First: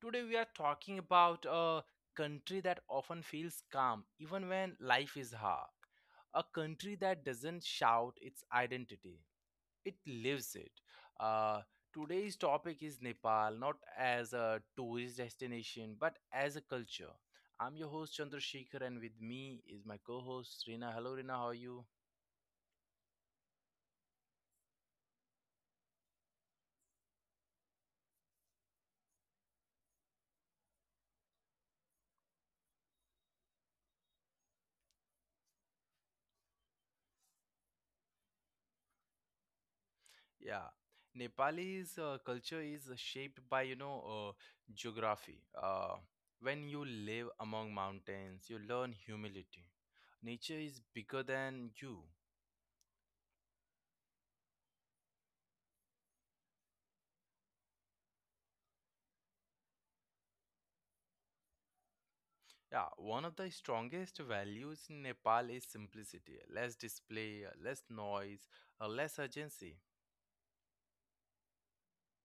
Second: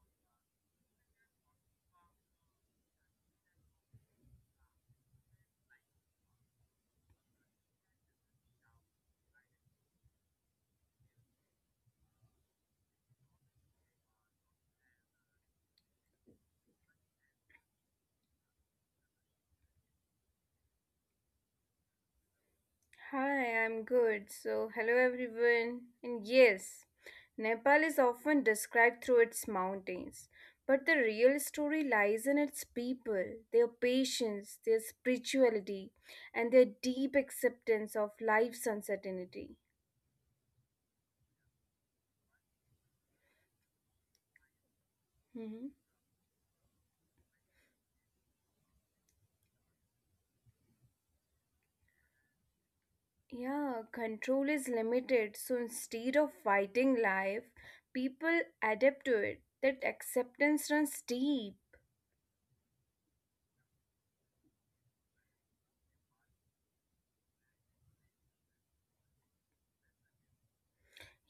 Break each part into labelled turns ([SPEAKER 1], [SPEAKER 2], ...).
[SPEAKER 1] Today we are talking about a country that often feels calm even when life is hard. A country that doesn't shout its identity, it lives it. Uh, Today's topic is Nepal, not as a tourist destination but as a culture. I'm your host Chandrasekhar, and with me is my co host Rina. Hello, Rina, how are you?
[SPEAKER 2] Hi, I'm good. So, hello everyone. And yes, Nepal is often described through its mountains, but the real story lies in its people, their patience, their spirituality, and their deep acceptance of life's uncertainty.
[SPEAKER 1] Yeah, Nepali's culture is shaped by, you know, geography.
[SPEAKER 2] Mhm.
[SPEAKER 1] When you live among mountains, you learn humility. Nature is bigger than you.
[SPEAKER 2] Yeah, control is limited, so instead of fighting life, people adapt to it. That acceptance runs deep.
[SPEAKER 1] Yeah, one of the strongest values in Nepal is simplicity. Less display, less noise, less urgency.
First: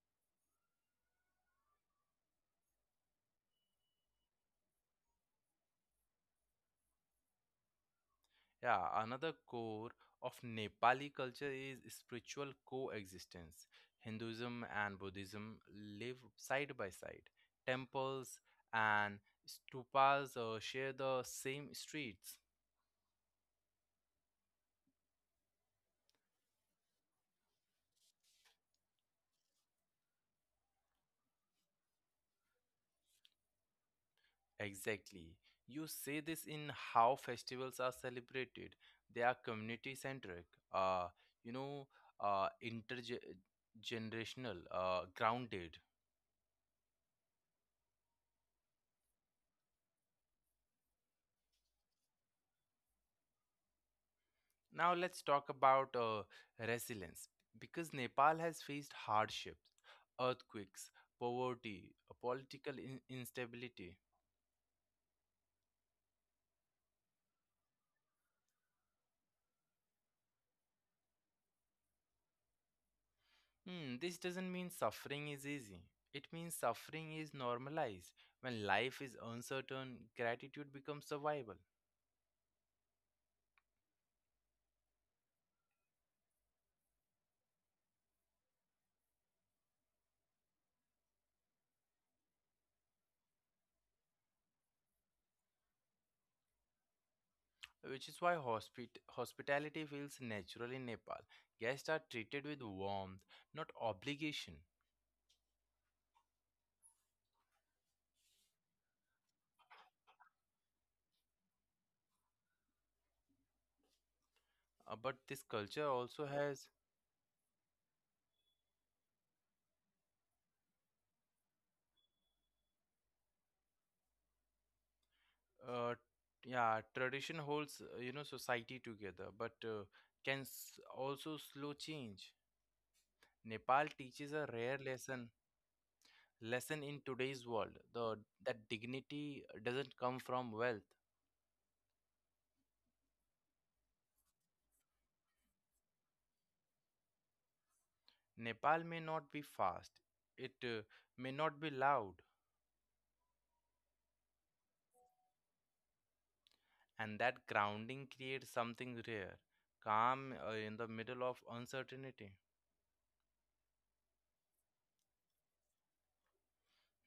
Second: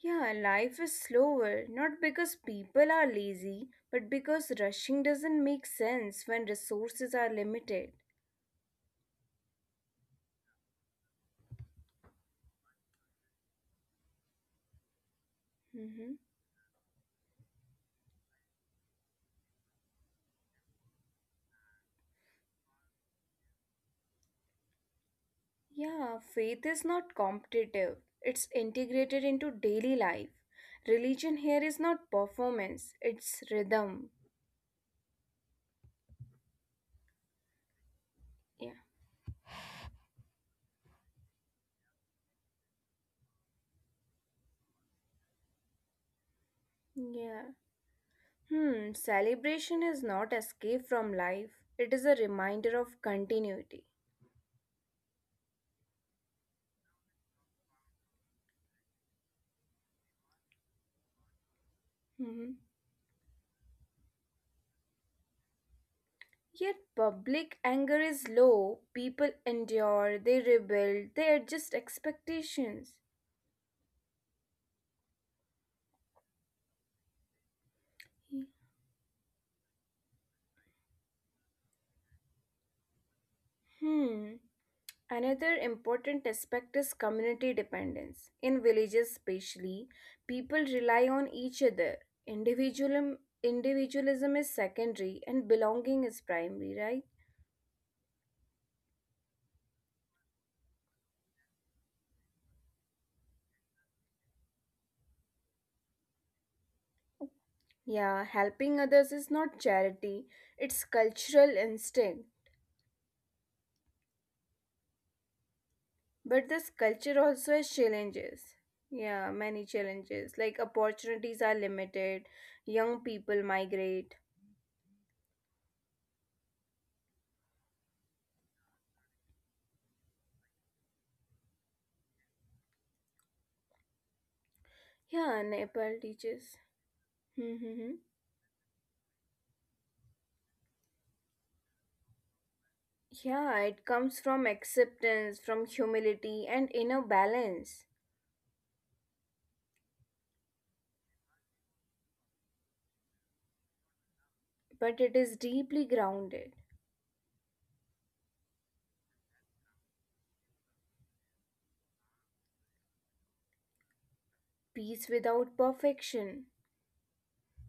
[SPEAKER 2] Yeah, life is slower, not because people are lazy, but because rushing doesn't make sense when resources are limited.
[SPEAKER 1] Yeah, another core of Nepali culture is spiritual coexistence. Hinduism and Buddhism live
[SPEAKER 2] Hmm.
[SPEAKER 1] side by side. Temples and stupas share the same streets.
[SPEAKER 2] Yeah, faith is not competitive, it's integrated into daily life. Religion here is not performance, it's rhythm.
[SPEAKER 1] Exactly. You see this in how festivals are
[SPEAKER 2] Yeah.
[SPEAKER 1] celebrated. They are community centric, uh, you know, intergenerational, grounded.
[SPEAKER 2] Yeah. Celebration is not escape from life, it is a reminder of continuity.
[SPEAKER 1] Now let's talk about resilience because Nepal has faced hardships, earthquakes, poverty,
[SPEAKER 2] Hmm.
[SPEAKER 1] political instability.
[SPEAKER 2] Yet public anger is low. People endure, they rebuild, they adjust expectations.
[SPEAKER 1] Hmm, this doesn't mean suffering is easy. It means suffering is normalized. When life is uncertain, gratitude becomes survival,
[SPEAKER 2] Hmm. Another important aspect is community dependence. In villages, especially, people rely on each other. Individualism, individualism is secondary and belonging is primary, right?
[SPEAKER 1] which is why hospitality feels natural in Nepal. Guests are treated with warmth, not obligation.
[SPEAKER 2] Yeah, helping others is not charity, it's cultural instinct.
[SPEAKER 1] But this culture
[SPEAKER 2] But
[SPEAKER 1] also
[SPEAKER 2] this
[SPEAKER 1] has
[SPEAKER 2] culture also has challenges. Yeah, many challenges. Like opportunities are limited, young people migrate.
[SPEAKER 1] Uh, yeah, tradition holds, society together, but can also slow change. Nepal teaches a rare
[SPEAKER 2] Yeah,
[SPEAKER 1] lesson
[SPEAKER 2] Nepal teaches.
[SPEAKER 1] lesson in today's
[SPEAKER 2] Mm-hmm.
[SPEAKER 1] world, the that dignity doesn't come from wealth.
[SPEAKER 2] Yeah, it comes from acceptance, from humility, and inner balance.
[SPEAKER 1] Nepal may not be fast, it may not be loud,
[SPEAKER 2] But it is deeply grounded.
[SPEAKER 1] and that grounding creates something rare, calm in the middle of uncertainty.
[SPEAKER 2] Peace without perfection.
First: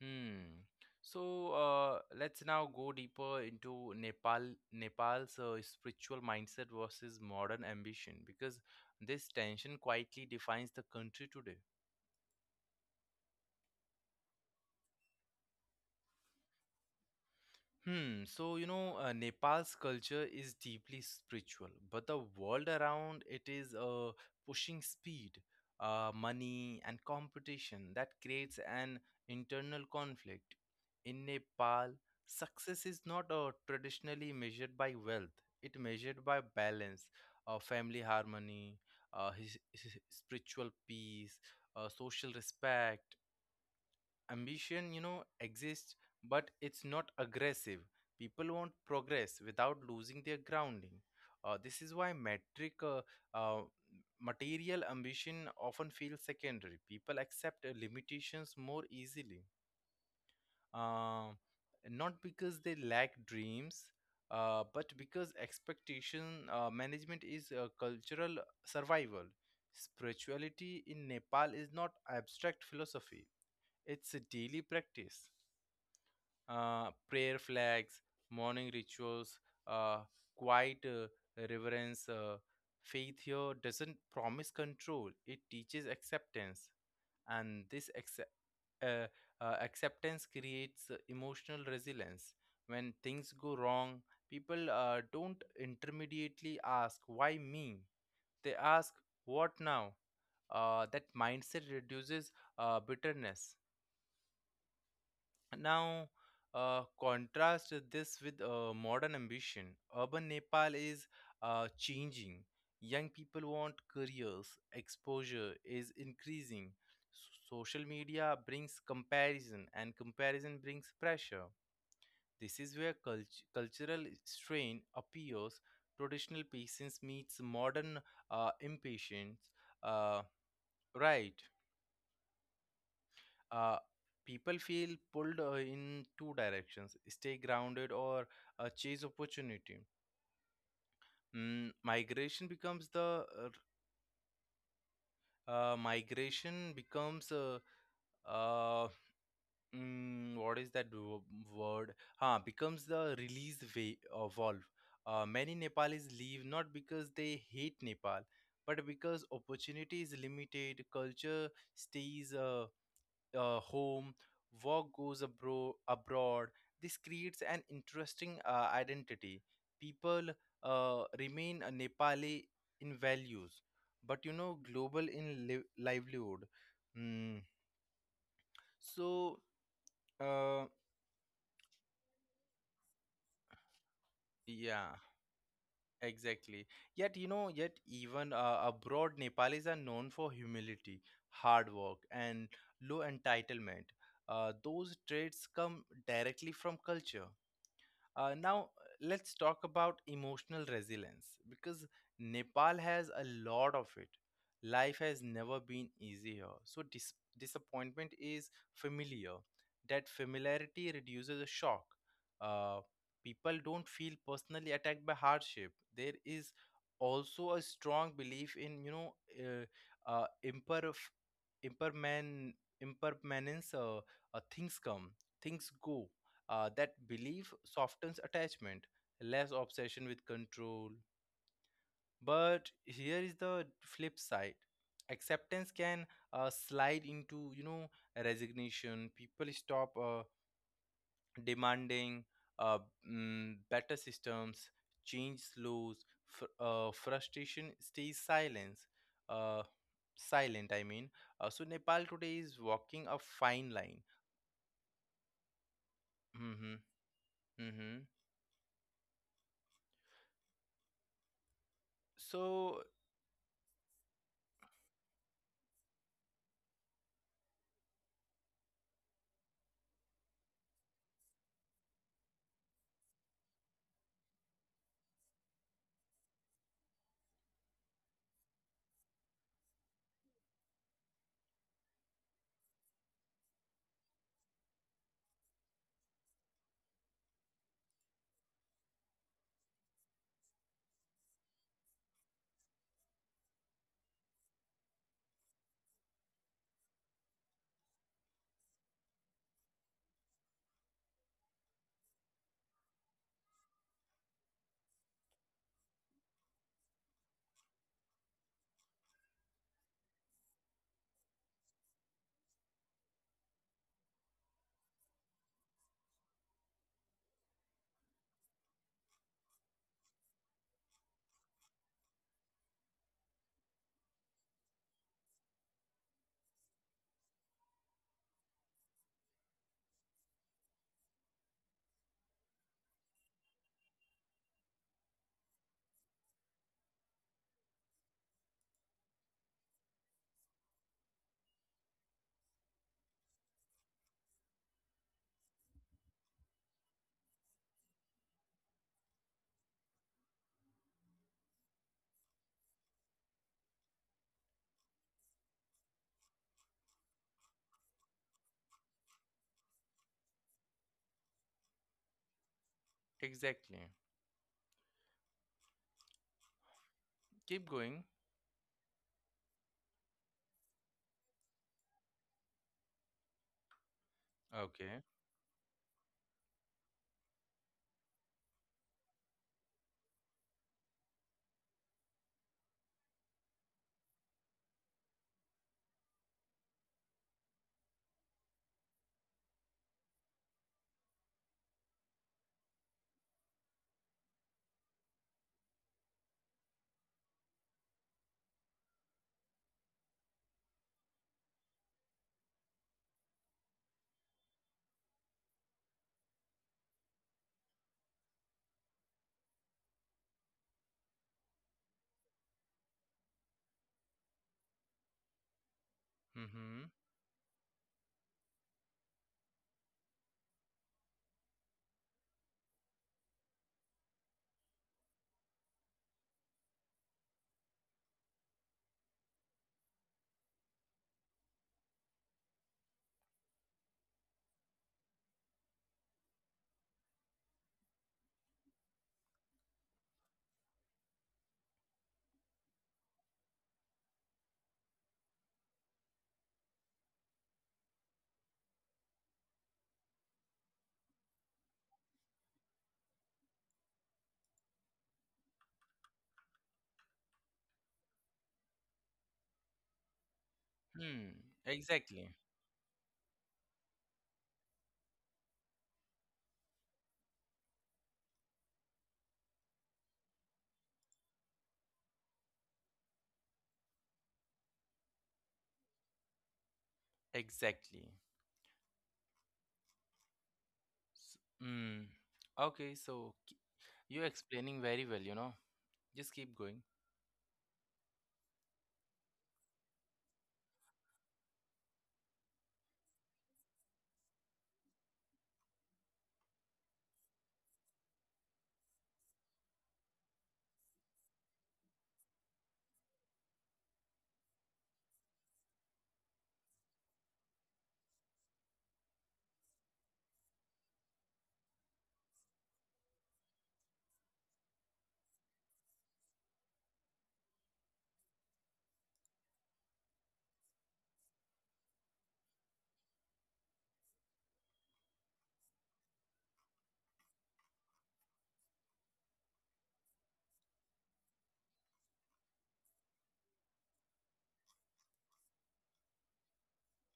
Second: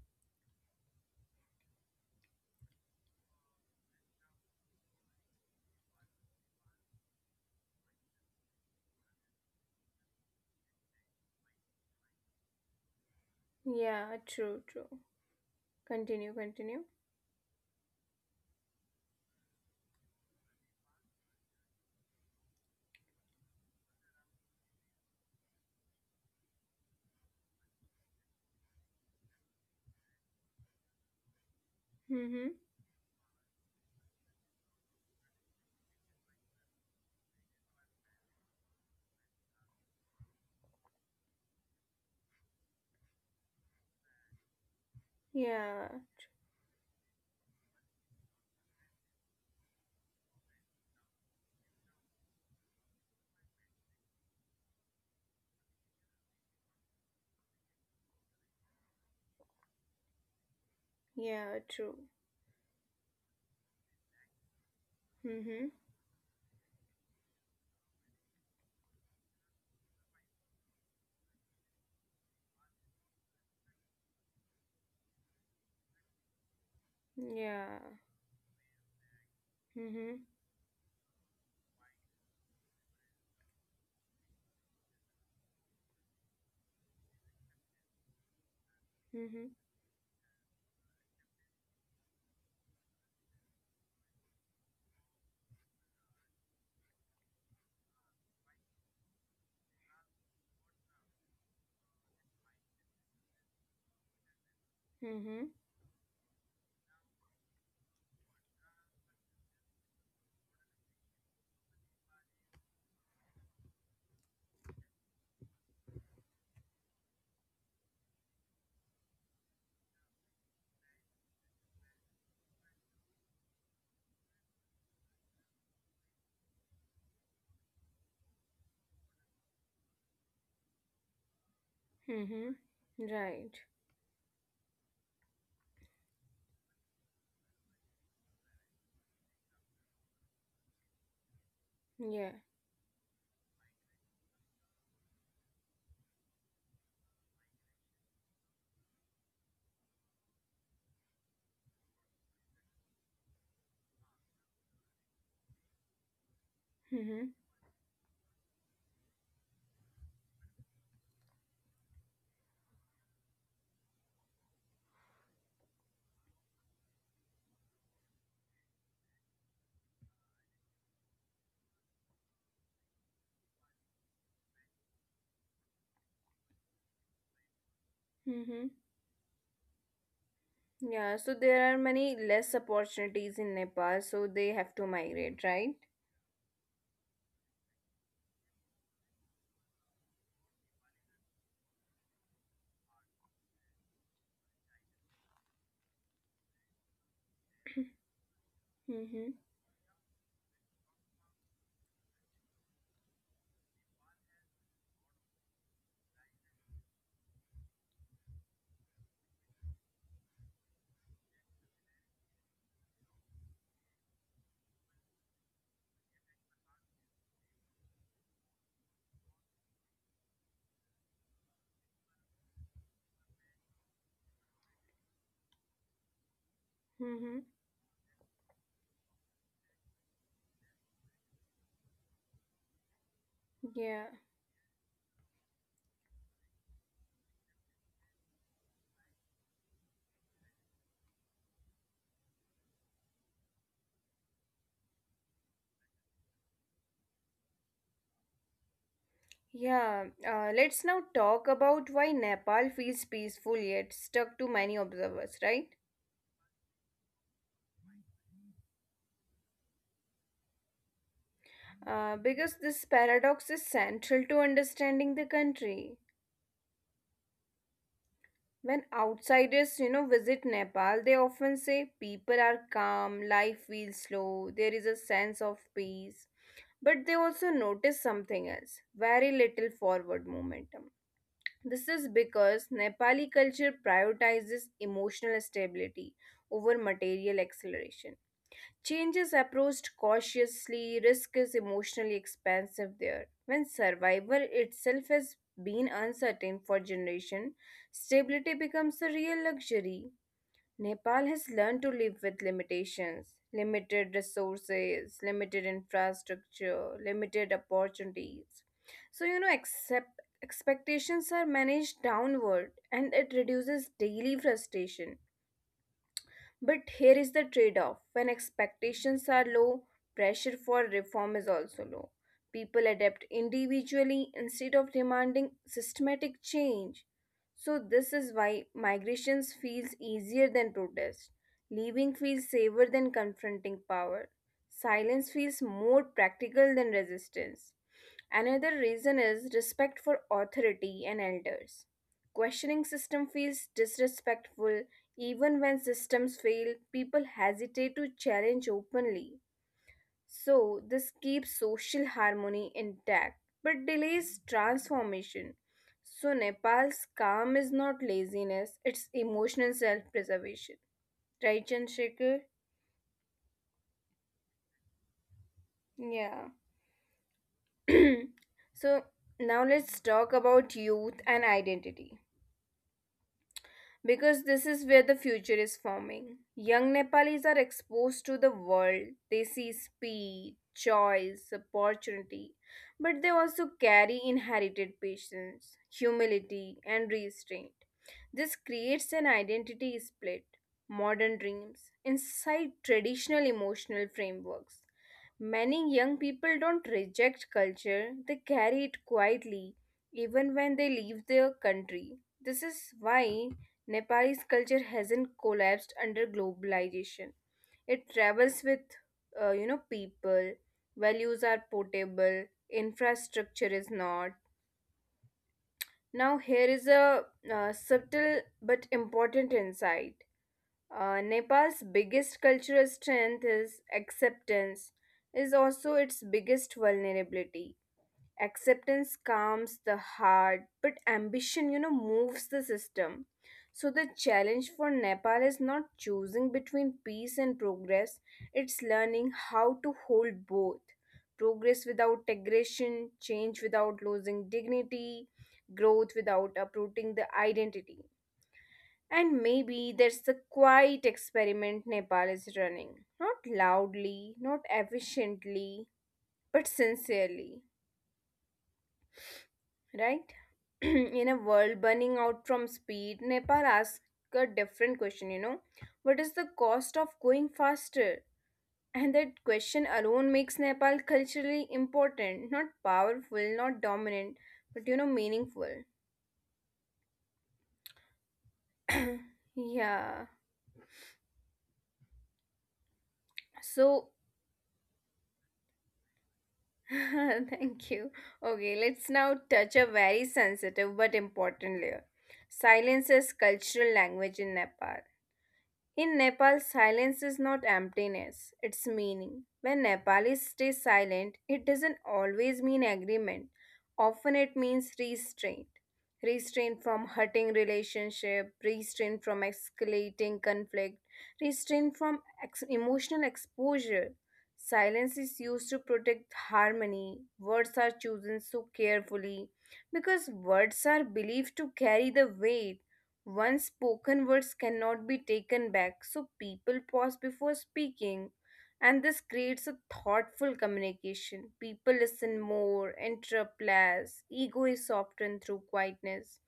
[SPEAKER 1] Hmm. So let's now go deeper into Nepal, Nepal's spiritual mindset versus modern ambition, because this tension quietly defines the country today.
[SPEAKER 2] Yeah, true, true. Continue, continue.
[SPEAKER 1] Hmm. So, you know, Nepal's culture is deeply spiritual, but the world around it is pushing speed, money, and competition that creates an internal conflict. In Nepal,
[SPEAKER 2] Mm-hmm.
[SPEAKER 1] success is not traditionally measured by wealth, it measured by balance, family harmony, his spiritual peace, social respect ambition, you know, exists,
[SPEAKER 2] Yeah,
[SPEAKER 1] but it's not aggressive. People want progress without losing their grounding. This is why metric uh, Material ambition often feels secondary. People accept limitations more easily, uh,
[SPEAKER 2] yeah, true.
[SPEAKER 1] not because they lack dreams, but because
[SPEAKER 2] Mm-hmm.
[SPEAKER 1] expectation management is cultural survival. Spirituality in Nepal is not abstract philosophy, it's a daily practice. Prayer
[SPEAKER 2] Yeah.
[SPEAKER 1] flags, morning rituals, uh,
[SPEAKER 2] Mm-hmm.
[SPEAKER 1] quiet reverence. Faith here doesn't promise control, it teaches acceptance. And this uh,
[SPEAKER 2] Mm-hmm.
[SPEAKER 1] acceptance creates emotional resilience. When things go wrong, people don't intermediately ask, "Why me?" They ask, "What now?" That mindset reduces bitterness.
[SPEAKER 2] Mm-hmm.
[SPEAKER 1] Now, contrast this with modern ambition. Urban Nepal is changing. Young people want careers, exposure is increasing. Social media brings comparison, and comparison brings pressure. This is where cultural strain appears. Traditional patience meets modern impatience. Uh, right.
[SPEAKER 2] Mm-hmm. Right.
[SPEAKER 1] uh, People feel pulled in two directions: stay grounded or chase opportunity. mm, migration
[SPEAKER 2] Yeah.
[SPEAKER 1] becomes the uh, Migration becomes uh, what is that word, huh, becomes the release way valve. Many Nepalis leave not because
[SPEAKER 2] Mm-hmm.
[SPEAKER 1] they hate Nepal, but because opportunity is limited. Culture stays home, work goes abroad. This creates an interesting identity. People remain a Nepali in values, but, you know, global in livelihood. Mm.
[SPEAKER 2] Mm-hmm.
[SPEAKER 1] So, uh,
[SPEAKER 2] Yeah. So there are many less opportunities in Nepal, so they have
[SPEAKER 1] yeah,
[SPEAKER 2] to migrate, right?
[SPEAKER 1] exactly. Yet, you know, yet even abroad, Nepalis are known for humility, hard work, and low entitlement. Those traits come directly from culture. Now, let's
[SPEAKER 2] Mm-hmm.
[SPEAKER 1] talk about emotional resilience because Nepal has a lot of it. Life has never been easier. So, disappointment is familiar. That familiarity reduces the shock. Uh, People don't feel personally attacked by hardship. There is also a strong belief in, you know, uh, imperf- imperman- impermanence, things come, things go. That belief
[SPEAKER 2] Mm-hmm.
[SPEAKER 1] softens attachment, less obsession with control. But here is the flip side.
[SPEAKER 2] Yeah.
[SPEAKER 1] Acceptance can slide into, you know, resignation. People stop demanding uh, better systems, change slows, frustration stays silence. Uh, Silent, I
[SPEAKER 2] Yeah.
[SPEAKER 1] mean. So
[SPEAKER 2] Let's
[SPEAKER 1] Nepal
[SPEAKER 2] now
[SPEAKER 1] today
[SPEAKER 2] talk
[SPEAKER 1] is
[SPEAKER 2] about
[SPEAKER 1] walking
[SPEAKER 2] why
[SPEAKER 1] a fine
[SPEAKER 2] Nepal
[SPEAKER 1] line.
[SPEAKER 2] feels peaceful yet stuck to many observers,
[SPEAKER 1] Mm-hmm,
[SPEAKER 2] right?
[SPEAKER 1] mm-hmm. So
[SPEAKER 2] Because this paradox is central to understanding the country. When outsiders visit Nepal, they often say people are calm, life feels slow, there is a sense of peace. But they also notice something else very little forward momentum. This is because Nepali culture prioritizes emotional stability over material acceleration. Change is approached cautiously, risk is emotionally expensive there. When survival itself has been uncertain for generation, stability becomes a real luxury. Nepal has learned to live with limitations, limited resources, limited infrastructure, limited opportunities. So, accept, expectations are managed downward and it reduces daily frustration. But here is the trade off when expectations are low, pressure for reform is also low. People adapt individually instead of demanding systematic change. So, this is why migrations feels easier than protest. Leaving feels safer than confronting power. Silence feels more practical than resistance. Another reason is respect for authority and elders. Questioning system feels disrespectful even when systems fail, people hesitate to challenge openly. So this keeps social harmony intact but delays transformation. So Nepal's calm is not laziness, it's emotional self-preservation. Right, Chandrasekhar?
[SPEAKER 1] exactly.
[SPEAKER 2] Yeah.
[SPEAKER 1] Keep going.
[SPEAKER 2] So now let's talk about youth and identity, because
[SPEAKER 1] Okay.
[SPEAKER 2] this is where the future is forming. Young Nepalis are exposed to the world. They see speed, choice, opportunity, but they also carry inherited patience, humility, and restraint. This creates an identity split, modern dreams, inside traditional emotional frameworks. Many young people don't reject culture, they carry it quietly, even when they leave their country. This is why Nepalese culture hasn't collapsed under globalization. It travels with people, values are portable, infrastructure is not. Now,
[SPEAKER 1] Mm-hmm.
[SPEAKER 2] here is a subtle but important insight. Nepal's biggest cultural strength is acceptance, is also its biggest vulnerability. Acceptance calms the heart, but ambition moves the system. So the challenge for Nepal is not choosing between peace and progress, it's learning how to hold both. Progress without aggression, change without losing dignity, growth without uprooting the identity. And maybe there's the quiet experiment Nepal is running, not loudly, not efficiently, but sincerely, right?
[SPEAKER 1] Hmm.
[SPEAKER 2] In a
[SPEAKER 1] Exactly.
[SPEAKER 2] world burning out from speed, Nepal asked a different question. What is the cost of going faster? And that question alone makes Nepal culturally important, not powerful, not dominant, but meaningful.
[SPEAKER 1] Exactly.
[SPEAKER 2] Yeah.
[SPEAKER 1] Mm. Okay, you're
[SPEAKER 2] So,
[SPEAKER 1] explaining very well, you know. Just keep going.
[SPEAKER 2] thank you. Okay, let's now touch a very sensitive but important layer. Silence is cultural language in Nepal. In Nepal, silence is not emptiness, it's meaning. When Nepalis stay silent, it doesn't always mean agreement. Often it means restraint. Restraint from hurting relationship, restraint from escalating conflict, restraint from emotional exposure. Silence is used to protect harmony. Words are chosen so carefully because words are believed to carry the weight once spoken words cannot be taken back, so people pause before speaking, and this creates a thoughtful communication. People listen more, interrupt less, ego is softened through quietness.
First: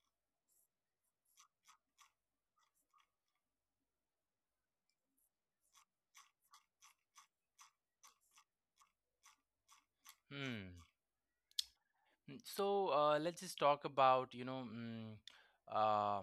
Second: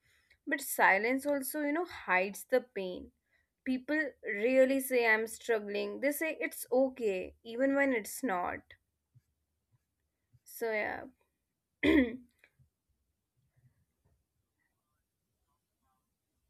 [SPEAKER 2] But silence also hides the pain. People really say, I'm struggling. They say it's okay, even when it's not. So, yeah.
[SPEAKER 1] Hmm. Mm. So let's just talk about, you know, uh,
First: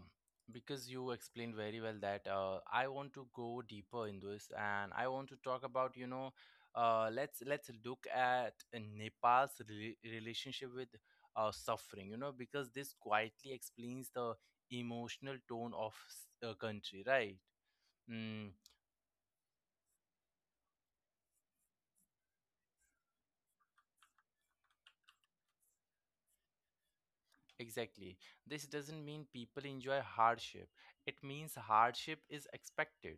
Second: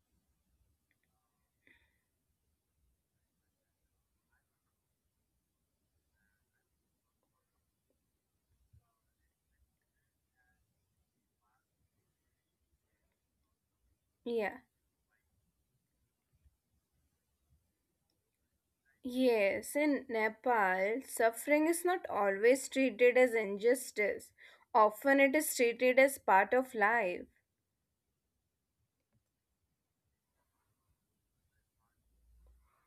[SPEAKER 1] because you explained very well that I want to go deeper in this, and I want to talk about, you know, let's look at Nepal's relationship with suffering, you know, because this quietly explains the
[SPEAKER 2] Yeah.
[SPEAKER 1] emotional tone of a country, right? Mm,
[SPEAKER 2] Yes, in Nepal, suffering is not always treated as injustice. Often it is treated as part of life.
[SPEAKER 1] exactly. This doesn't mean people enjoy hardship. It means hardship is expected.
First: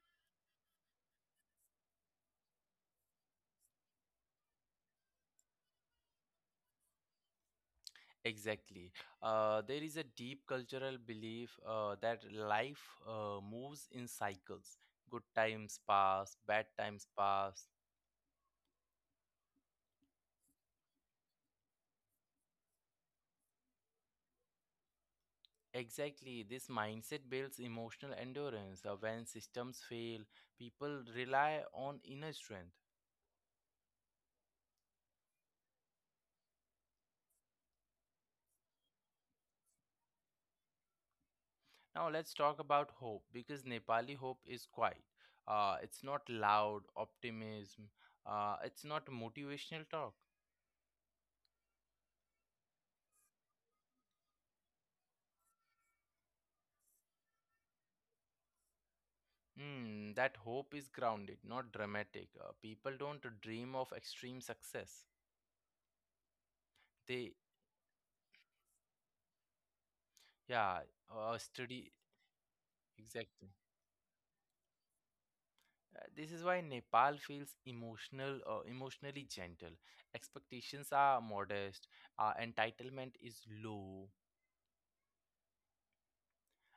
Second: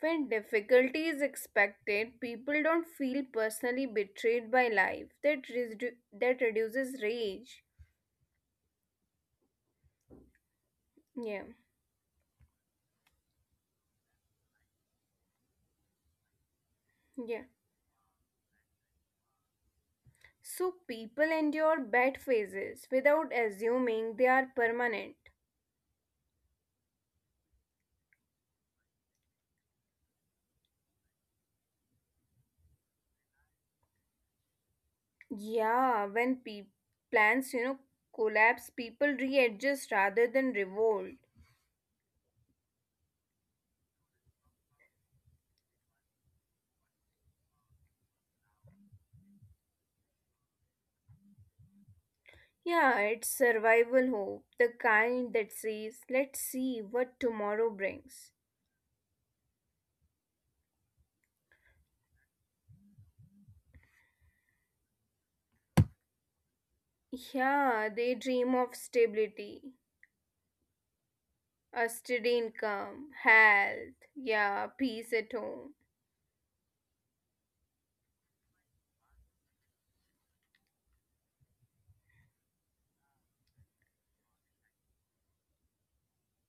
[SPEAKER 2] When difficulty is expected, people don't feel personally betrayed by life. That reduces rage.
[SPEAKER 1] Exactly. There is a deep cultural
[SPEAKER 2] Yeah,
[SPEAKER 1] belief that life moves in cycles. Good times pass, bad times
[SPEAKER 2] yeah.
[SPEAKER 1] pass.
[SPEAKER 2] So people endure bad phases without assuming they are permanent.
[SPEAKER 1] Exactly. This mindset builds emotional endurance. When systems fail, people rely on inner strength.
[SPEAKER 2] Yeah, when plans, collapse, people readjust rather than revolt.
[SPEAKER 1] Now, let's talk about hope because Nepali hope is quiet. It's not loud optimism, it's not motivational talk.
[SPEAKER 2] Yeah, it's survival hope, the kind that says, let's see what tomorrow brings.
[SPEAKER 1] Hmm, that hope is grounded, not dramatic. People don't dream of extreme success. They,
[SPEAKER 2] Yeah, they dream of stability,
[SPEAKER 1] yeah,
[SPEAKER 2] a
[SPEAKER 1] study
[SPEAKER 2] steady income,
[SPEAKER 1] exactly.
[SPEAKER 2] health, yeah, peace at home.
[SPEAKER 1] This is why Nepal feels emotionally gentle. Expectations are modest. Entitlement is low,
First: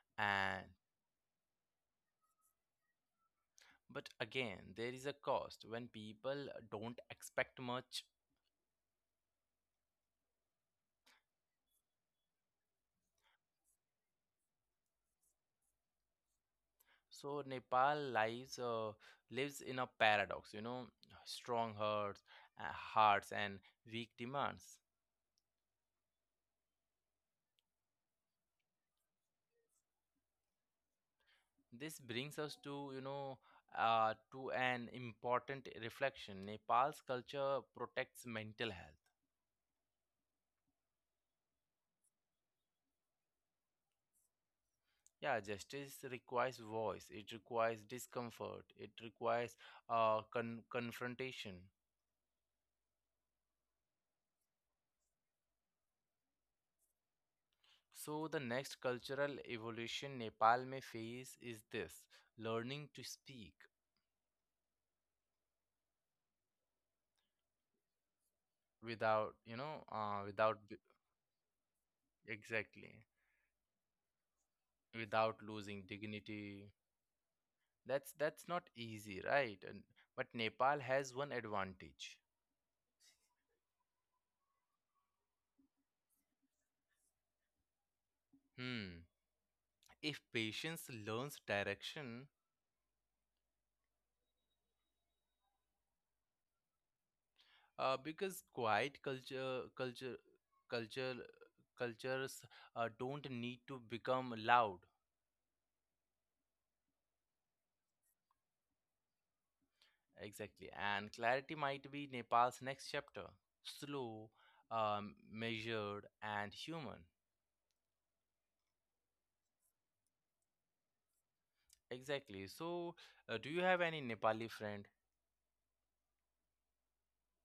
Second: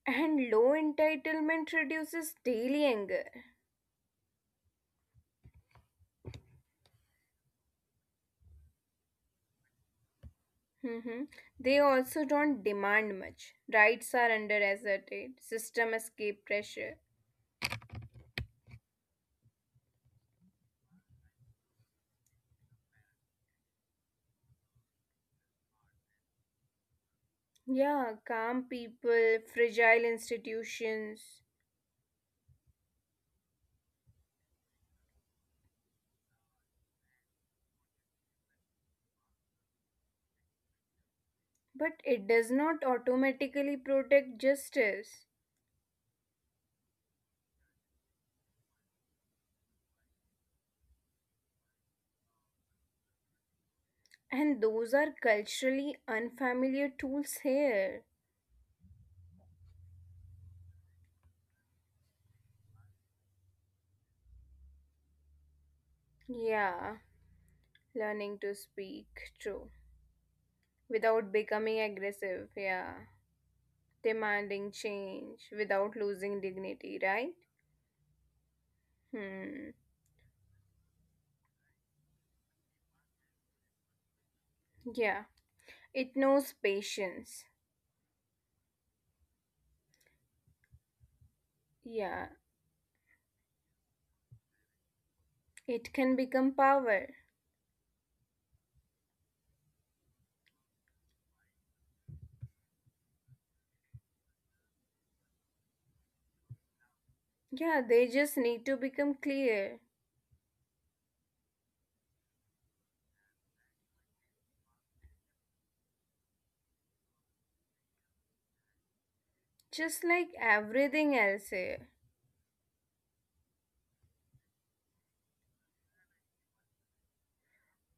[SPEAKER 2] And
[SPEAKER 1] and
[SPEAKER 2] low entitlement reduces daily anger.
[SPEAKER 1] but again, there is a cost when people don't expect much.
[SPEAKER 2] Hmm. They also don't demand much. Rights are under asserted, system escape pressure.
[SPEAKER 1] So Nepal lives in a paradox, you know, strong hearts and weak demands.
[SPEAKER 2] Yeah, calm people, fragile institutions.
[SPEAKER 1] This brings us to, you know, to an important reflection. Nepal's culture protects mental health.
[SPEAKER 2] But it does not automatically protect justice.
[SPEAKER 1] Yeah, justice requires voice. It requires discomfort. It requires confrontation.
[SPEAKER 2] And those are culturally unfamiliar tools here.
[SPEAKER 1] So the next cultural evolution Nepal may face is this: learning to speak,
[SPEAKER 2] Yeah, learning to speak, true.
[SPEAKER 1] without, you know, without
[SPEAKER 2] Without
[SPEAKER 1] b-
[SPEAKER 2] becoming aggressive, yeah.
[SPEAKER 1] exactly,
[SPEAKER 2] Demanding change
[SPEAKER 1] without
[SPEAKER 2] without
[SPEAKER 1] losing
[SPEAKER 2] losing dignity,
[SPEAKER 1] dignity.
[SPEAKER 2] right?
[SPEAKER 1] That's not easy,
[SPEAKER 2] Hmm.
[SPEAKER 1] right? And but Nepal has one advantage.
[SPEAKER 2] Yeah. It knows patience.
[SPEAKER 1] Hmm. If patience learns
[SPEAKER 2] Yeah.
[SPEAKER 1] direction.
[SPEAKER 2] It can become power.
[SPEAKER 1] Uh, because quiet culture culture culture cultures don't need to become loud.
[SPEAKER 2] Yeah, they just need to become clear.
[SPEAKER 1] Exactly, and clarity might be Nepal's next chapter: slow, measured, and human.
[SPEAKER 2] Just like everything else here.
[SPEAKER 1] Exactly. So, do you have any Nepali friend?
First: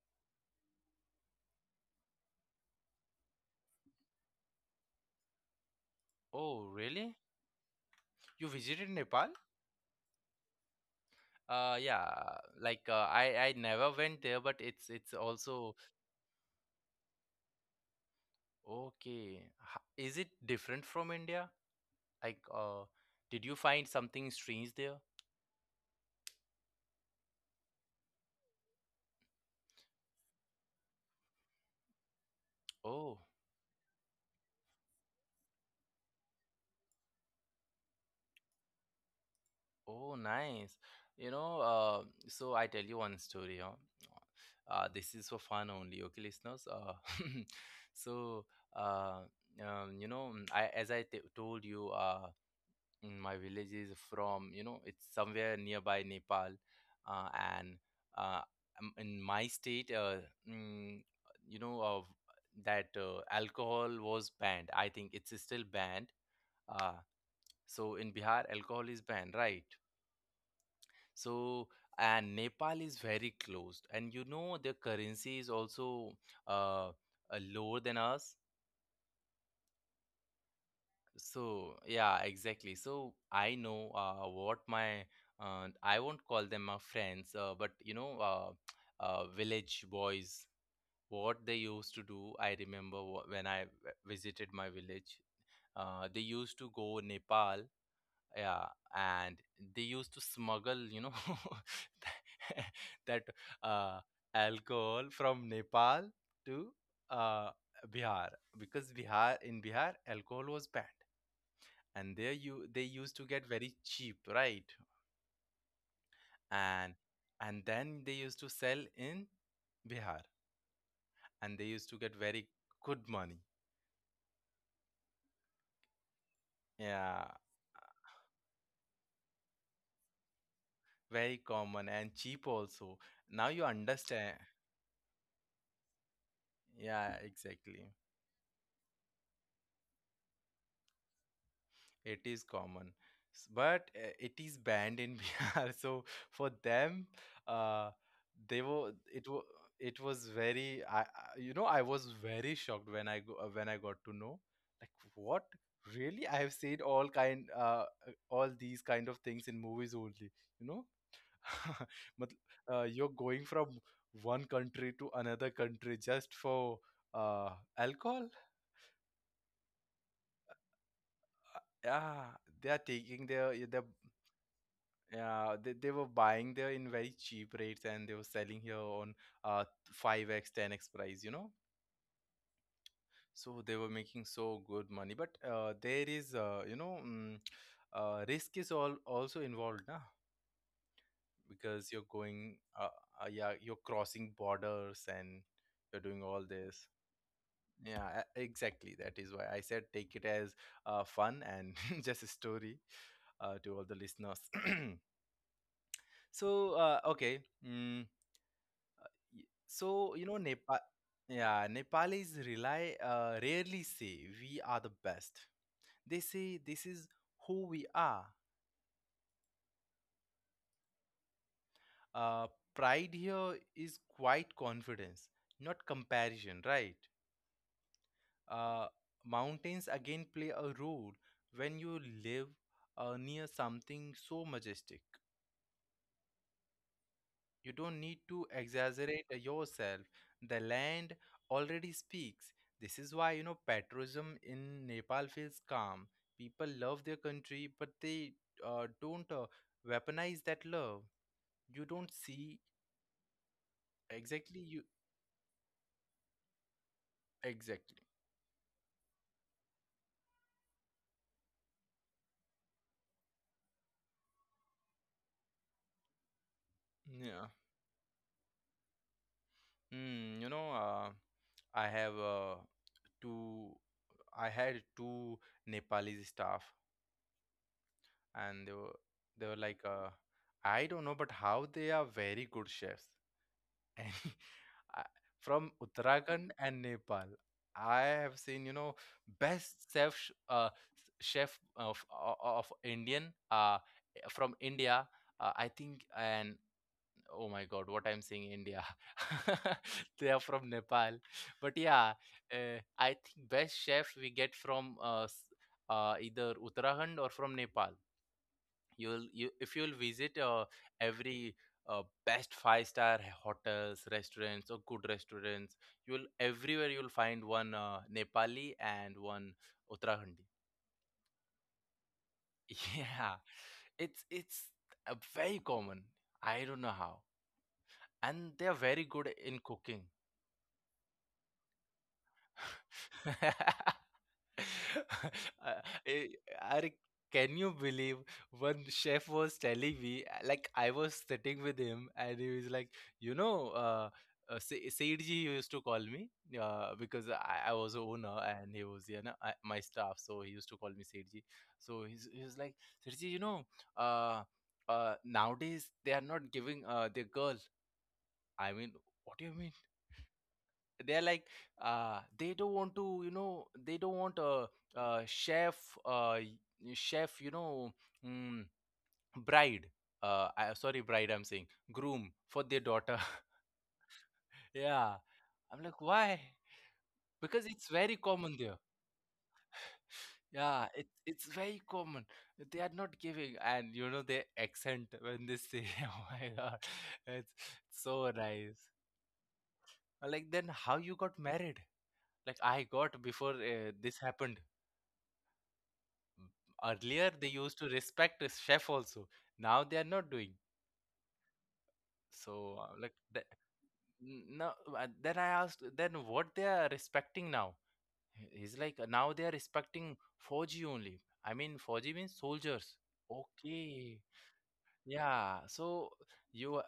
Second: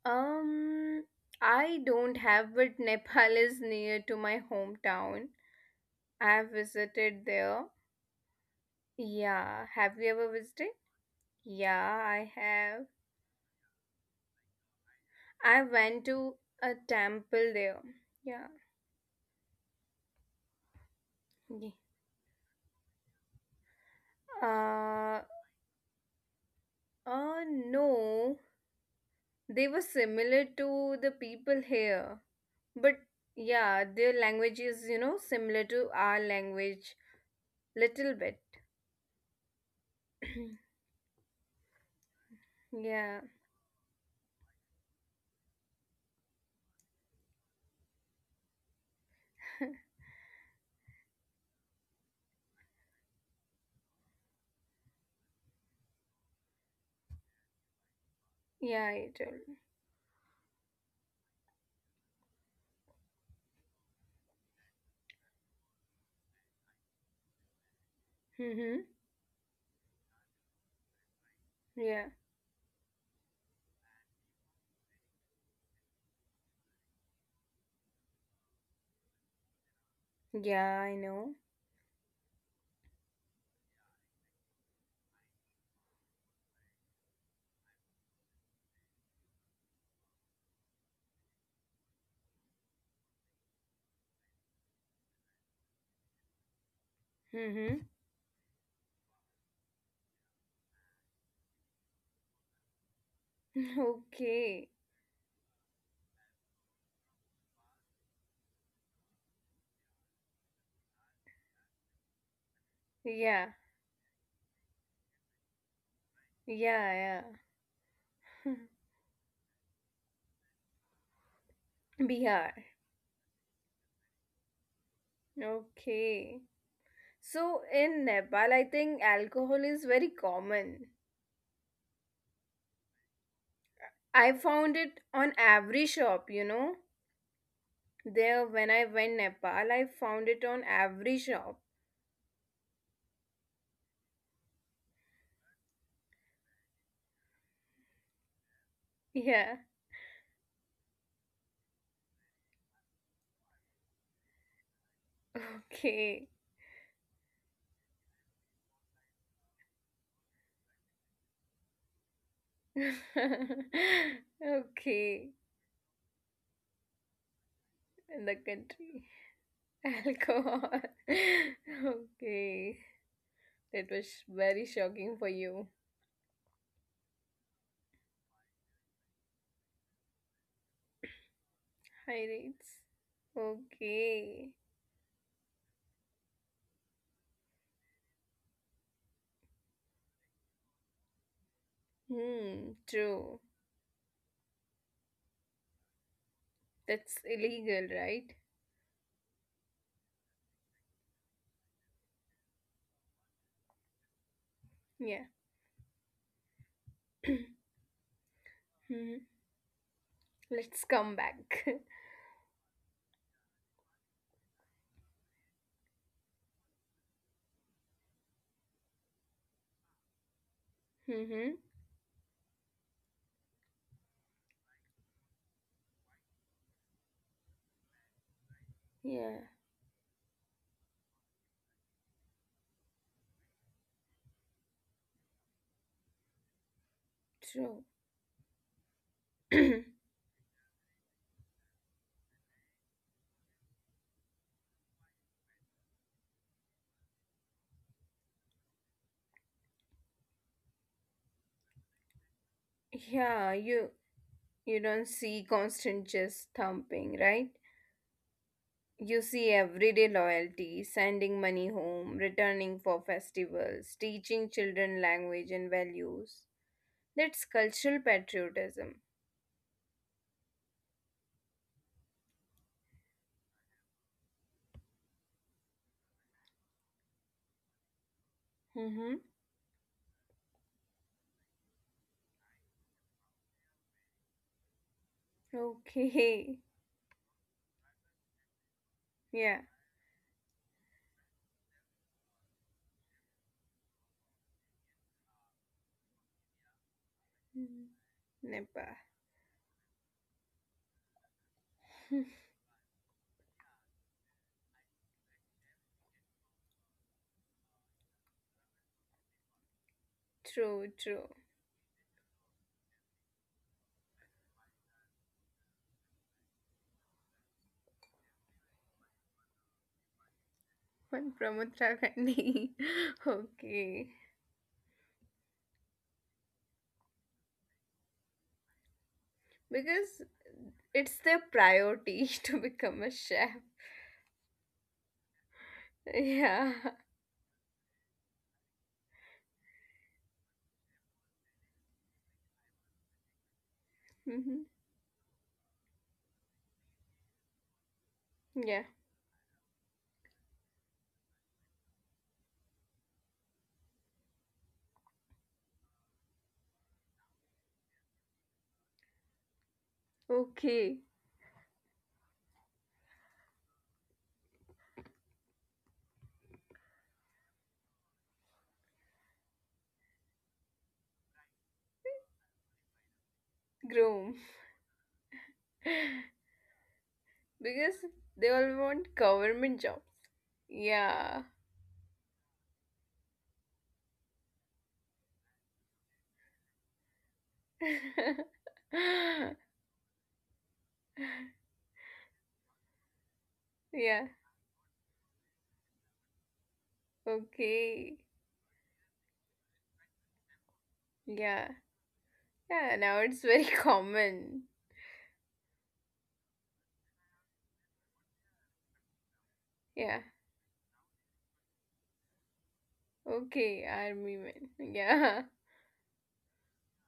[SPEAKER 2] Um, I don't have, but Nepal is near to my hometown. I have
[SPEAKER 1] Oh, really?
[SPEAKER 2] visited there.
[SPEAKER 1] You visited Nepal?
[SPEAKER 2] Yeah, have you ever visited? Yeah,
[SPEAKER 1] Yeah.
[SPEAKER 2] I have.
[SPEAKER 1] Like, I never went there, but it's
[SPEAKER 2] I
[SPEAKER 1] also
[SPEAKER 2] went to a temple there. Yeah.
[SPEAKER 1] okay. Is it different from India?
[SPEAKER 2] Ye-
[SPEAKER 1] Like, did you find something strange there?
[SPEAKER 2] Uh, uh, no. They were similar to the people here. But
[SPEAKER 1] Oh,
[SPEAKER 2] yeah, their language is similar to our language. Little bit.
[SPEAKER 1] oh, nice. You know, so I tell you
[SPEAKER 2] Yeah.
[SPEAKER 1] one story, huh? This is for fun only, okay, listeners? So, uh, you know, I, as I t told you, my village is from, you know, it's somewhere nearby Nepal, uh, and uh,
[SPEAKER 2] Yeah, it
[SPEAKER 1] in my
[SPEAKER 2] will.
[SPEAKER 1] state, mm, you know of that alcohol was banned. I think it's still banned. uh, so in Bihar
[SPEAKER 2] Mm-hmm.
[SPEAKER 1] alcohol is banned, right? So,
[SPEAKER 2] Yeah.
[SPEAKER 1] and Nepal is very closed, and, you know, their currency is also lower than us.
[SPEAKER 2] Yeah, I know.
[SPEAKER 1] So yeah, exactly. So I know what my I won't call them my friends, but, you know, village boys, what they used to do. I remember when I visited my village, they used to go Nepal,
[SPEAKER 2] Mm-hmm.
[SPEAKER 1] yeah, and they used to smuggle, you know, that uh,
[SPEAKER 2] Okay.
[SPEAKER 1] alcohol from Nepal to uh, Bihar, because Bihar in Bihar alcohol was banned, and there you they used to get
[SPEAKER 2] Yeah.
[SPEAKER 1] very cheap, right? and
[SPEAKER 2] Yeah, yeah.
[SPEAKER 1] and then they used to sell in Bihar, and they used to get very
[SPEAKER 2] Bihar.
[SPEAKER 1] good money.
[SPEAKER 2] Okay.
[SPEAKER 1] Yeah,
[SPEAKER 2] So in Nepal, I think alcohol is very common.
[SPEAKER 1] very common and cheap also. Now you
[SPEAKER 2] I
[SPEAKER 1] understand.
[SPEAKER 2] found it on every shop.
[SPEAKER 1] Yeah, exactly.
[SPEAKER 2] There, when I went Nepal, I found it on every shop.
[SPEAKER 1] It is common. But it is banned in Bihar. So for them, uh, they were
[SPEAKER 2] Yeah.
[SPEAKER 1] it was very I you know, I was very shocked when when I got to know, like, what.
[SPEAKER 2] Okay.
[SPEAKER 1] Really, I have seen all kind all these kind of things in movies only, you know. Matl- you're going from one
[SPEAKER 2] Okay.
[SPEAKER 1] country to another country just for uh
[SPEAKER 2] In the
[SPEAKER 1] alcohol.
[SPEAKER 2] country. Alcohol.
[SPEAKER 1] Yeah,
[SPEAKER 2] Okay.
[SPEAKER 1] they are taking their
[SPEAKER 2] That was
[SPEAKER 1] their
[SPEAKER 2] very shocking for you.
[SPEAKER 1] yeah, they were buying there in very cheap rates and they were selling here on uh 5x, 10x price, you know.
[SPEAKER 2] Pirates.
[SPEAKER 1] So they were
[SPEAKER 2] Okay.
[SPEAKER 1] making so good money. But there is you know, risk is all also involved, na? Because you're
[SPEAKER 2] Hmm.
[SPEAKER 1] going
[SPEAKER 2] True.
[SPEAKER 1] yeah, you're crossing borders and you're doing all
[SPEAKER 2] That's
[SPEAKER 1] this.
[SPEAKER 2] illegal, right?
[SPEAKER 1] Yeah, exactly. That is why I said take it as fun and just a story to all the listeners.
[SPEAKER 2] Yeah.
[SPEAKER 1] So, okay. Mm.
[SPEAKER 2] Mhm.
[SPEAKER 1] So, you
[SPEAKER 2] Let's
[SPEAKER 1] know,
[SPEAKER 2] come
[SPEAKER 1] Nepal,
[SPEAKER 2] back.
[SPEAKER 1] yeah, Nepalis rely rarely say, "We are the best." They say, "This is who we are."
[SPEAKER 2] Mm-hmm.
[SPEAKER 1] Uh, Pride here is quite confidence, not comparison, right?
[SPEAKER 2] Yeah.
[SPEAKER 1] Uh, Mountains again play a role when you live near something so majestic.
[SPEAKER 2] True.
[SPEAKER 1] You don't need to exaggerate yourself. The land already speaks. This is why, patriotism in Nepal feels calm. People love their country, but they don't weaponize that love. You don't see
[SPEAKER 2] Yeah. You
[SPEAKER 1] exactly
[SPEAKER 2] don't
[SPEAKER 1] you
[SPEAKER 2] see constant just thumping, right?
[SPEAKER 1] exactly.
[SPEAKER 2] You see everyday loyalty, sending money home, returning for festivals, teaching children language and values. That's
[SPEAKER 1] Yeah.
[SPEAKER 2] cultural patriotism.
[SPEAKER 1] Mm, you know, uh, I have two. I had two Nepalese staff, and they
[SPEAKER 2] Mm-hmm.
[SPEAKER 1] were they were like, I don't know, but how they are very good chefs. And I- from
[SPEAKER 2] Okay.
[SPEAKER 1] Uttarakhand and Nepal, I have seen,
[SPEAKER 2] Yeah.
[SPEAKER 1] best chef of Indian from India. I think, and oh my
[SPEAKER 2] Hmm,
[SPEAKER 1] God, what I'm saying, India.
[SPEAKER 2] Nepal.
[SPEAKER 1] They are from Nepal, but yeah, I think best chefs we get from either Uttarakhand or from Nepal. You'll you If you'll visit
[SPEAKER 2] True, true.
[SPEAKER 1] every best five-star hotels restaurants or good restaurants, you'll everywhere you'll find one Nepali and one Uttarakhandi.
[SPEAKER 2] One from Uttarakhandi.
[SPEAKER 1] Yeah,
[SPEAKER 2] Okay.
[SPEAKER 1] it's very common. I don't know how, and they are very good in
[SPEAKER 2] Because
[SPEAKER 1] cooking.
[SPEAKER 2] it's their priority to become a chef.
[SPEAKER 1] Uh, eh,
[SPEAKER 2] Yeah.
[SPEAKER 1] Are, can you believe one chef was telling me, like I was sitting with him and he was like, you know, uh,
[SPEAKER 2] Mhm.
[SPEAKER 1] Said ji used to call me, because I was a owner
[SPEAKER 2] Yeah.
[SPEAKER 1] and he was, my staff, so he used to call me Said ji. So he was like, Said ji, uh, nowadays they are not giving their girl. I mean, what do you mean?
[SPEAKER 2] Okay.
[SPEAKER 1] They're like, they don't want to, they don't want a chef, uh y- chef, you know, mm, bride, I, sorry, bride I'm saying, groom for their daughter.
[SPEAKER 2] Groom.
[SPEAKER 1] Yeah, I'm like, why? Because
[SPEAKER 2] Because
[SPEAKER 1] it's very
[SPEAKER 2] they
[SPEAKER 1] common
[SPEAKER 2] all
[SPEAKER 1] there.
[SPEAKER 2] want government jobs.
[SPEAKER 1] Yeah, it,
[SPEAKER 2] Yeah.
[SPEAKER 1] it's very common, they are not giving. And you know their accent when they say, oh my God, it's so nice. I'm like, then how you got married? Like, I got before
[SPEAKER 2] Yeah.
[SPEAKER 1] this happened. Earlier they used to
[SPEAKER 2] Okay.
[SPEAKER 1] respect a chef also, now they are not doing.
[SPEAKER 2] Yeah.
[SPEAKER 1] So
[SPEAKER 2] Yeah. Now
[SPEAKER 1] like
[SPEAKER 2] it's
[SPEAKER 1] that,
[SPEAKER 2] very common.
[SPEAKER 1] no. Then I asked, then what they are respecting now? He's like, now they are
[SPEAKER 2] Yeah.
[SPEAKER 1] respecting 4G only. I mean, 4G means soldiers.
[SPEAKER 2] Okay. Army
[SPEAKER 1] Okay.
[SPEAKER 2] men. Yeah.
[SPEAKER 1] Yeah. So you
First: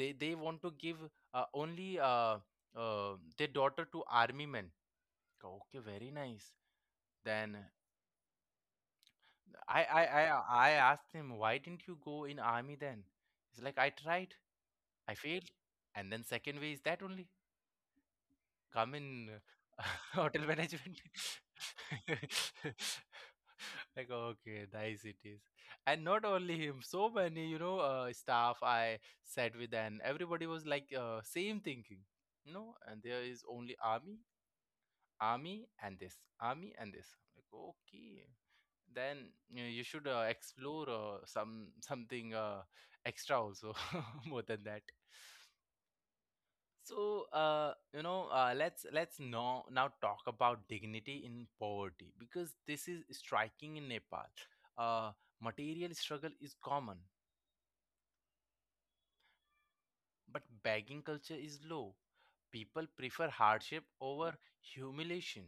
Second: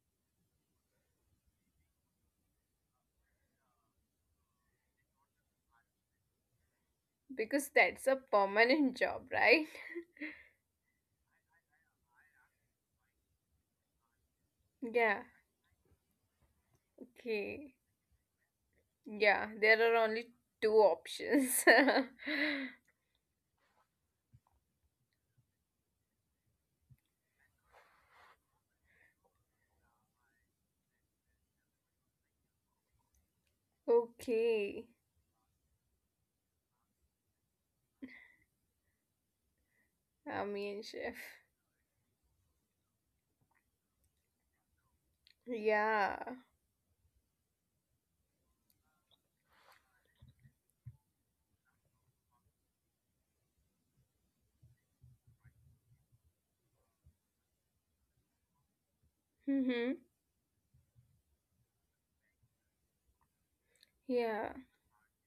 [SPEAKER 1] they want to give only their daughter to army men. Okay, very nice. Then
[SPEAKER 2] Because that's a permanent job, right?
[SPEAKER 1] I asked him, why didn't you go in army then? He's like, I tried, I
[SPEAKER 2] Yeah,
[SPEAKER 1] failed, and then second way is that only,
[SPEAKER 2] okay.
[SPEAKER 1] come in
[SPEAKER 2] Yeah,
[SPEAKER 1] uh,
[SPEAKER 2] there are only
[SPEAKER 1] hotel
[SPEAKER 2] two
[SPEAKER 1] management.
[SPEAKER 2] options.
[SPEAKER 1] Like, okay, nice it is. And not only him, so many, staff I sat with, and everybody was like, same thinking, and there is only army,
[SPEAKER 2] Okay,
[SPEAKER 1] army and this, army and this. I'm like, okay, then you should
[SPEAKER 2] army
[SPEAKER 1] explore
[SPEAKER 2] and chef.
[SPEAKER 1] something extra also. More than that.
[SPEAKER 2] Yeah.
[SPEAKER 1] So, let's now talk about dignity in poverty, because this is striking in Nepal. uh, Material struggle is common,
[SPEAKER 2] Mm-hmm.
[SPEAKER 1] but begging culture is low. People prefer hardship over
[SPEAKER 2] Yeah.
[SPEAKER 1] humiliation.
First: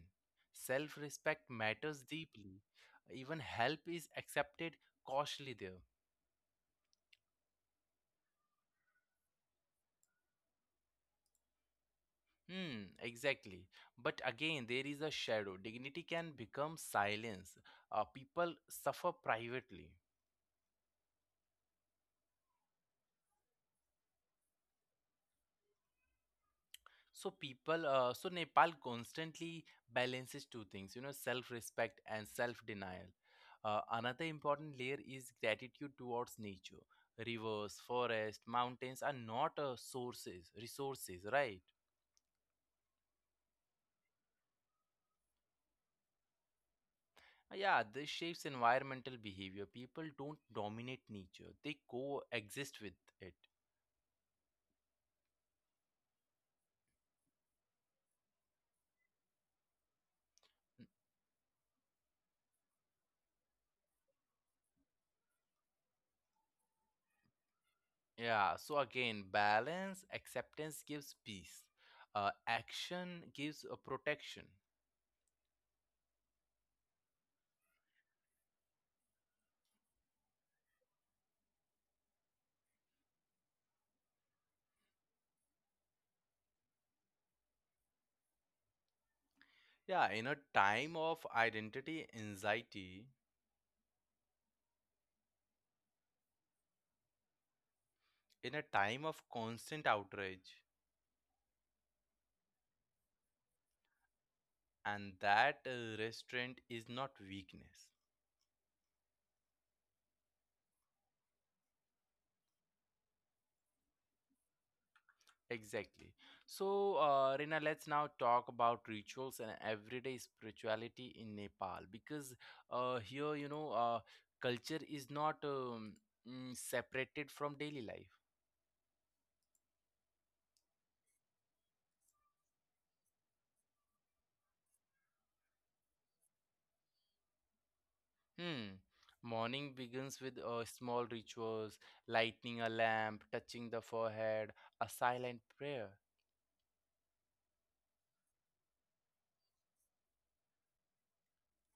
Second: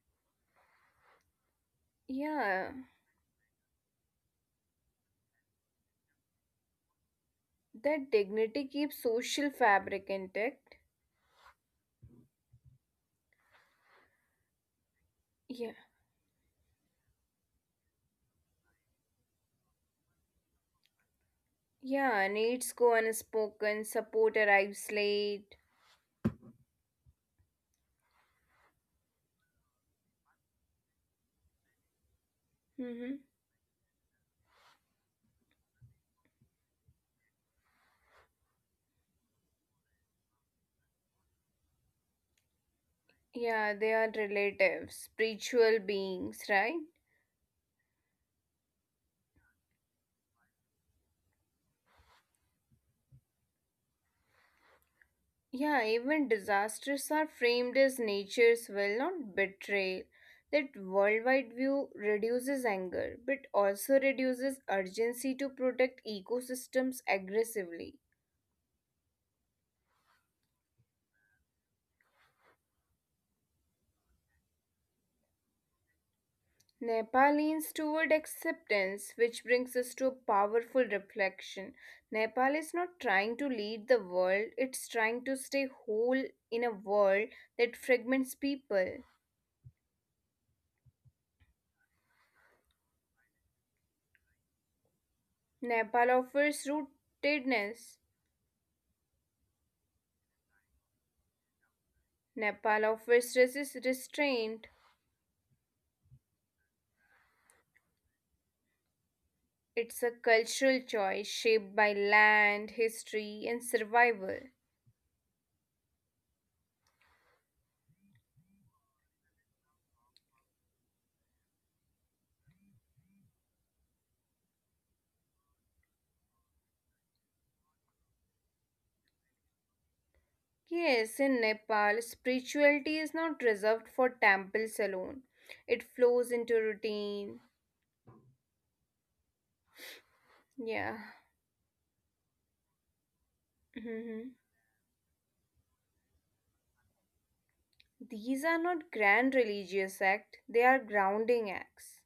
[SPEAKER 1] Self respect matters deeply.
[SPEAKER 2] Yeah.
[SPEAKER 1] Even help is accepted cautiously there.
[SPEAKER 2] That dignity keeps social fabric intact.
[SPEAKER 1] Hmm, exactly. But again, there is a shadow.
[SPEAKER 2] Yeah.
[SPEAKER 1] Dignity can become silence. People suffer privately.
[SPEAKER 2] Yeah, needs go unspoken, support arrives late.
[SPEAKER 1] So people so Nepal constantly balances two things, self respect and self denial.
[SPEAKER 2] Mm-hmm.
[SPEAKER 1] Another important layer is gratitude towards nature. Rivers, forest, mountains are not sources, resources, right?
[SPEAKER 2] Yeah, they are relatives, spiritual beings, right?
[SPEAKER 1] Yeah, this shapes environmental behavior. People don't dominate nature, they coexist with it.
[SPEAKER 2] Yeah, even disasters are framed as nature's will, not betrayal. That worldwide view reduces anger, but also reduces urgency to protect ecosystems aggressively.
[SPEAKER 1] Yeah, so again, balance. Acceptance gives peace, uh, action gives a protection.
[SPEAKER 2] Nepal leans toward acceptance, which brings us to a powerful reflection. Nepal is not trying to lead the world, it's trying to stay whole in a world that fragments people.
[SPEAKER 1] Yeah, in a time of identity anxiety,
[SPEAKER 2] Nepal offers rootedness.
[SPEAKER 1] in a time of constant outrage,
[SPEAKER 2] Nepal offers restraint.
[SPEAKER 1] and that restraint is not weakness.
[SPEAKER 2] It's a cultural choice shaped by land, history, and survival.
[SPEAKER 1] Exactly. So, Rina, let's now talk about rituals and everyday spirituality in Nepal, because here, culture is not separated from daily life.
[SPEAKER 2] Yes, in Nepal, spirituality is not reserved for temples alone, it flows into routine.
[SPEAKER 1] Hmm. Morning begins with
[SPEAKER 2] Yeah.
[SPEAKER 1] small rituals, lighting a lamp, touching the
[SPEAKER 2] Mhm.
[SPEAKER 1] forehead, a silent prayer.
[SPEAKER 2] These are not grand religious acts, they are grounding acts.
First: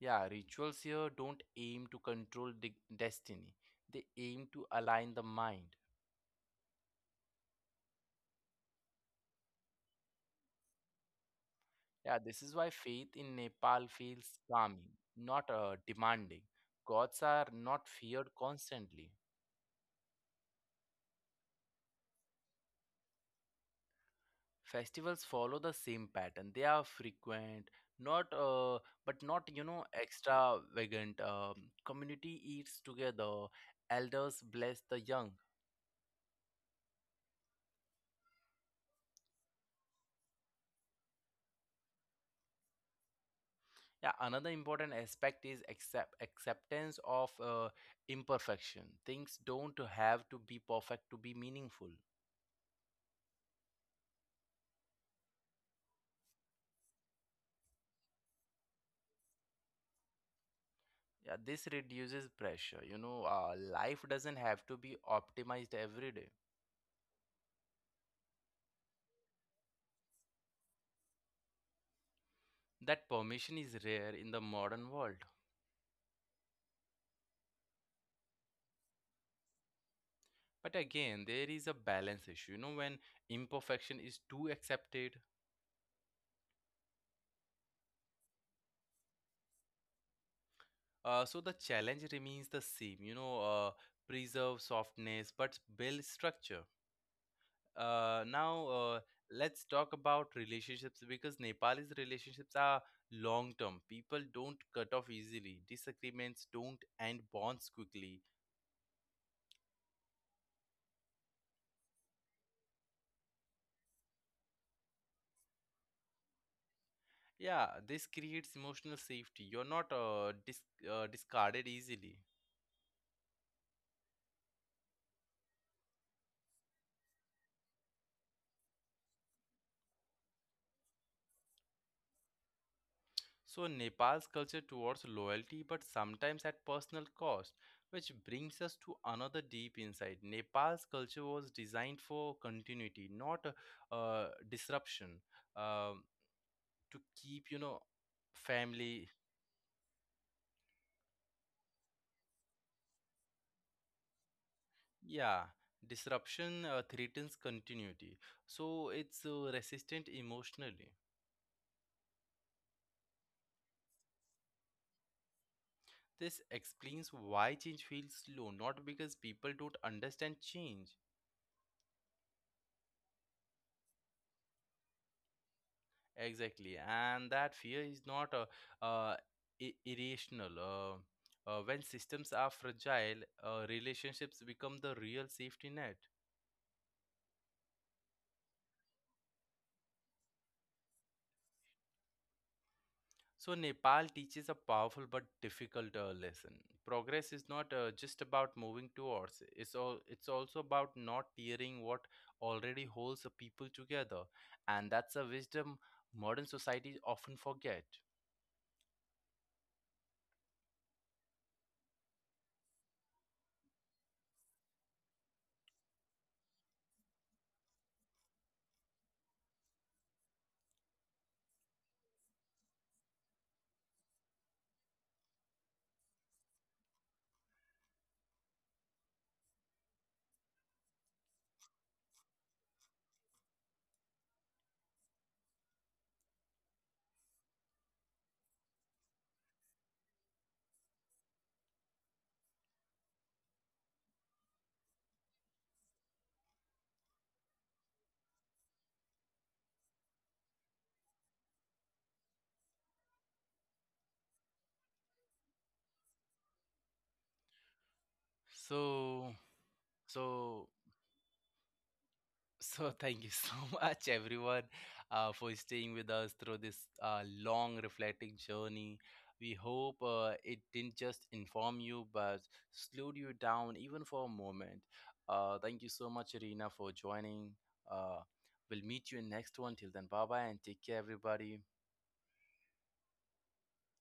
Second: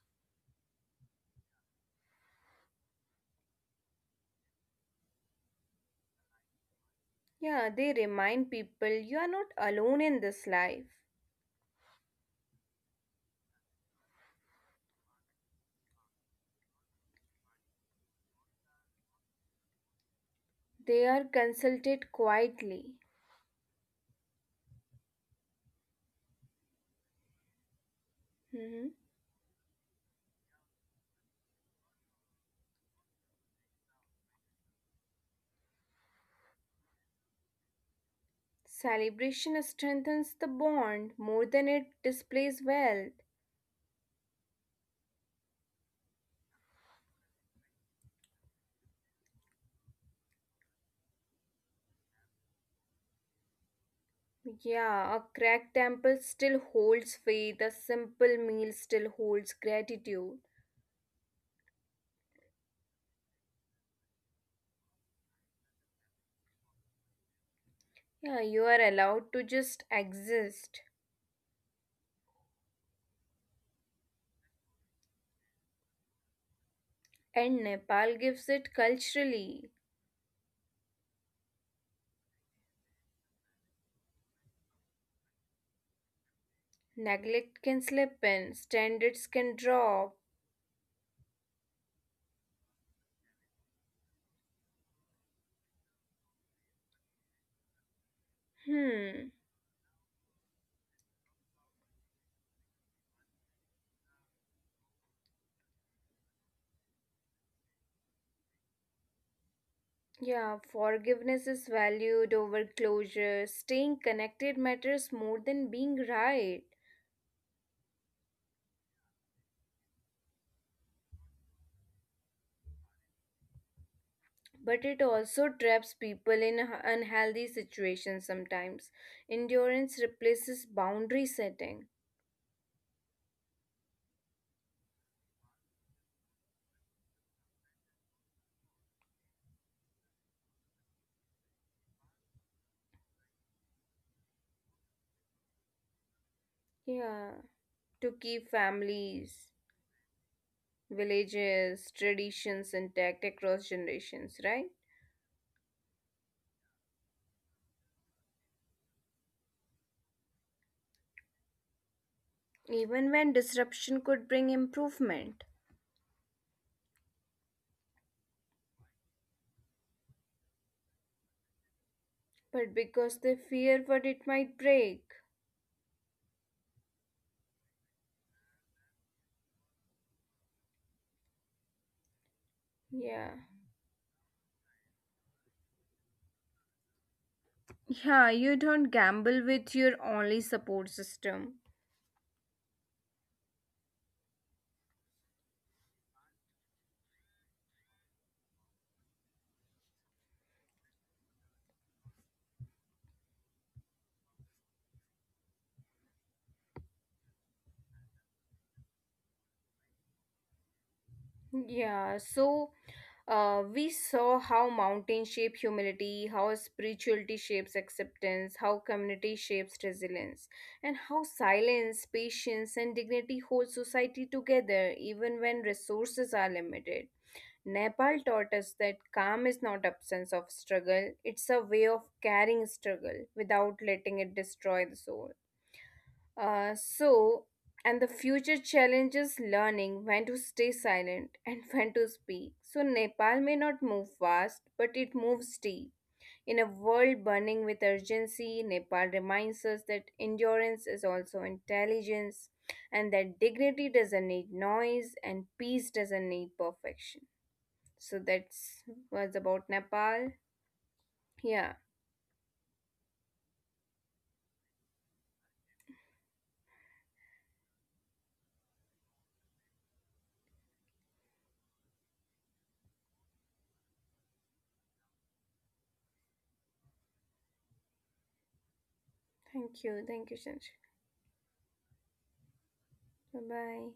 [SPEAKER 1] Yeah, rituals here don't aim to control destiny. They aim to align the mind.
[SPEAKER 2] Yeah, they remind people you are not alone in this life.
[SPEAKER 1] Yeah, this is why faith in Nepal feels calming, not demanding. Gods are not feared constantly.
[SPEAKER 2] They are consulted quietly.
[SPEAKER 1] Festivals follow the same pattern. They are frequent, not but
[SPEAKER 2] Mhm.
[SPEAKER 1] not you know extravagant. Community eats together. Elders bless the young.
[SPEAKER 2] Celebration strengthens the bond more than it displays wealth.
[SPEAKER 1] Yeah, another important aspect is acceptance of imperfection. Things don't have to be perfect to be meaningful.
[SPEAKER 2] Yeah, a cracked temple still holds faith, a simple meal still holds gratitude.
[SPEAKER 1] Yeah, this reduces pressure. Life doesn't have to be optimized every day.
[SPEAKER 2] Yeah, you are allowed to just exist.
[SPEAKER 1] That permission is rare in the modern world.
[SPEAKER 2] And Nepal gives it culturally.
[SPEAKER 1] But again, there is a balance issue, when imperfection is too accepted.
[SPEAKER 2] Neglect can slip in, standards can drop.
[SPEAKER 1] So the challenge remains the same, preserve softness but build structure. Now,
[SPEAKER 2] Hmm.
[SPEAKER 1] let's talk about relationships, because Nepali's relationships are long term. People don't cut off easily. Disagreements don't end bonds quickly.
[SPEAKER 2] Yeah, forgiveness is valued over closure. Staying connected matters more than being right.
[SPEAKER 1] Yeah, this creates emotional safety. You're not discarded easily.
[SPEAKER 2] But it also traps people in unhealthy situations sometimes. Endurance replaces boundary setting.
[SPEAKER 1] So Nepal's culture towards loyalty, but sometimes at personal cost, which brings us to another deep insight. Nepal's culture was designed for continuity, not disruption. Um to keep,
[SPEAKER 2] Yeah, to keep
[SPEAKER 1] family.
[SPEAKER 2] families, villages, traditions intact across generations, right?
[SPEAKER 1] Yeah, disruption threatens continuity, so it's resistant emotionally.
[SPEAKER 2] Even when disruption could bring improvement.
[SPEAKER 1] This explains why change feels slow, not because people don't understand change.
[SPEAKER 2] But because they fear what it might break.
[SPEAKER 1] Exactly, and that fear is not uh, irrational. When systems are fragile,
[SPEAKER 2] Yeah.
[SPEAKER 1] relationships become the real safety net.
[SPEAKER 2] Yeah, you don't gamble with your only support system.
[SPEAKER 1] So, Nepal teaches a powerful but difficult lesson. Progress is not just about moving towards, it's also about not tearing what already holds the people together. And that's a wisdom modern societies often forget.
[SPEAKER 2] Yeah, so we saw how mountains shape humility, how spirituality shapes acceptance, how community shapes resilience, and how silence, patience, and dignity hold society together even when resources are limited. Nepal taught us that calm is not absence of struggle, it's a way of carrying struggle without letting it destroy the soul. So, and the future challenges learning when to stay silent and when to speak. So, Nepal may not move fast, but it moves deep. In a world burning with urgency, Nepal reminds us that endurance is also intelligence and that dignity doesn't need noise and peace doesn't need perfection. So, that's
[SPEAKER 1] So,
[SPEAKER 2] was about Nepal.
[SPEAKER 1] so
[SPEAKER 2] Yeah.
[SPEAKER 1] So, thank you so much, everyone, for staying with us through this long reflecting journey. We hope it didn't just inform you, but slowed you down even for a moment. Thank you so much, Irina, for joining. Uh, we'll meet you in next one.
[SPEAKER 2] Thank
[SPEAKER 1] Till then,
[SPEAKER 2] you.
[SPEAKER 1] bye
[SPEAKER 2] Thank you,
[SPEAKER 1] bye, and
[SPEAKER 2] Sanjay.
[SPEAKER 1] take care, everybody.
[SPEAKER 2] Bye bye.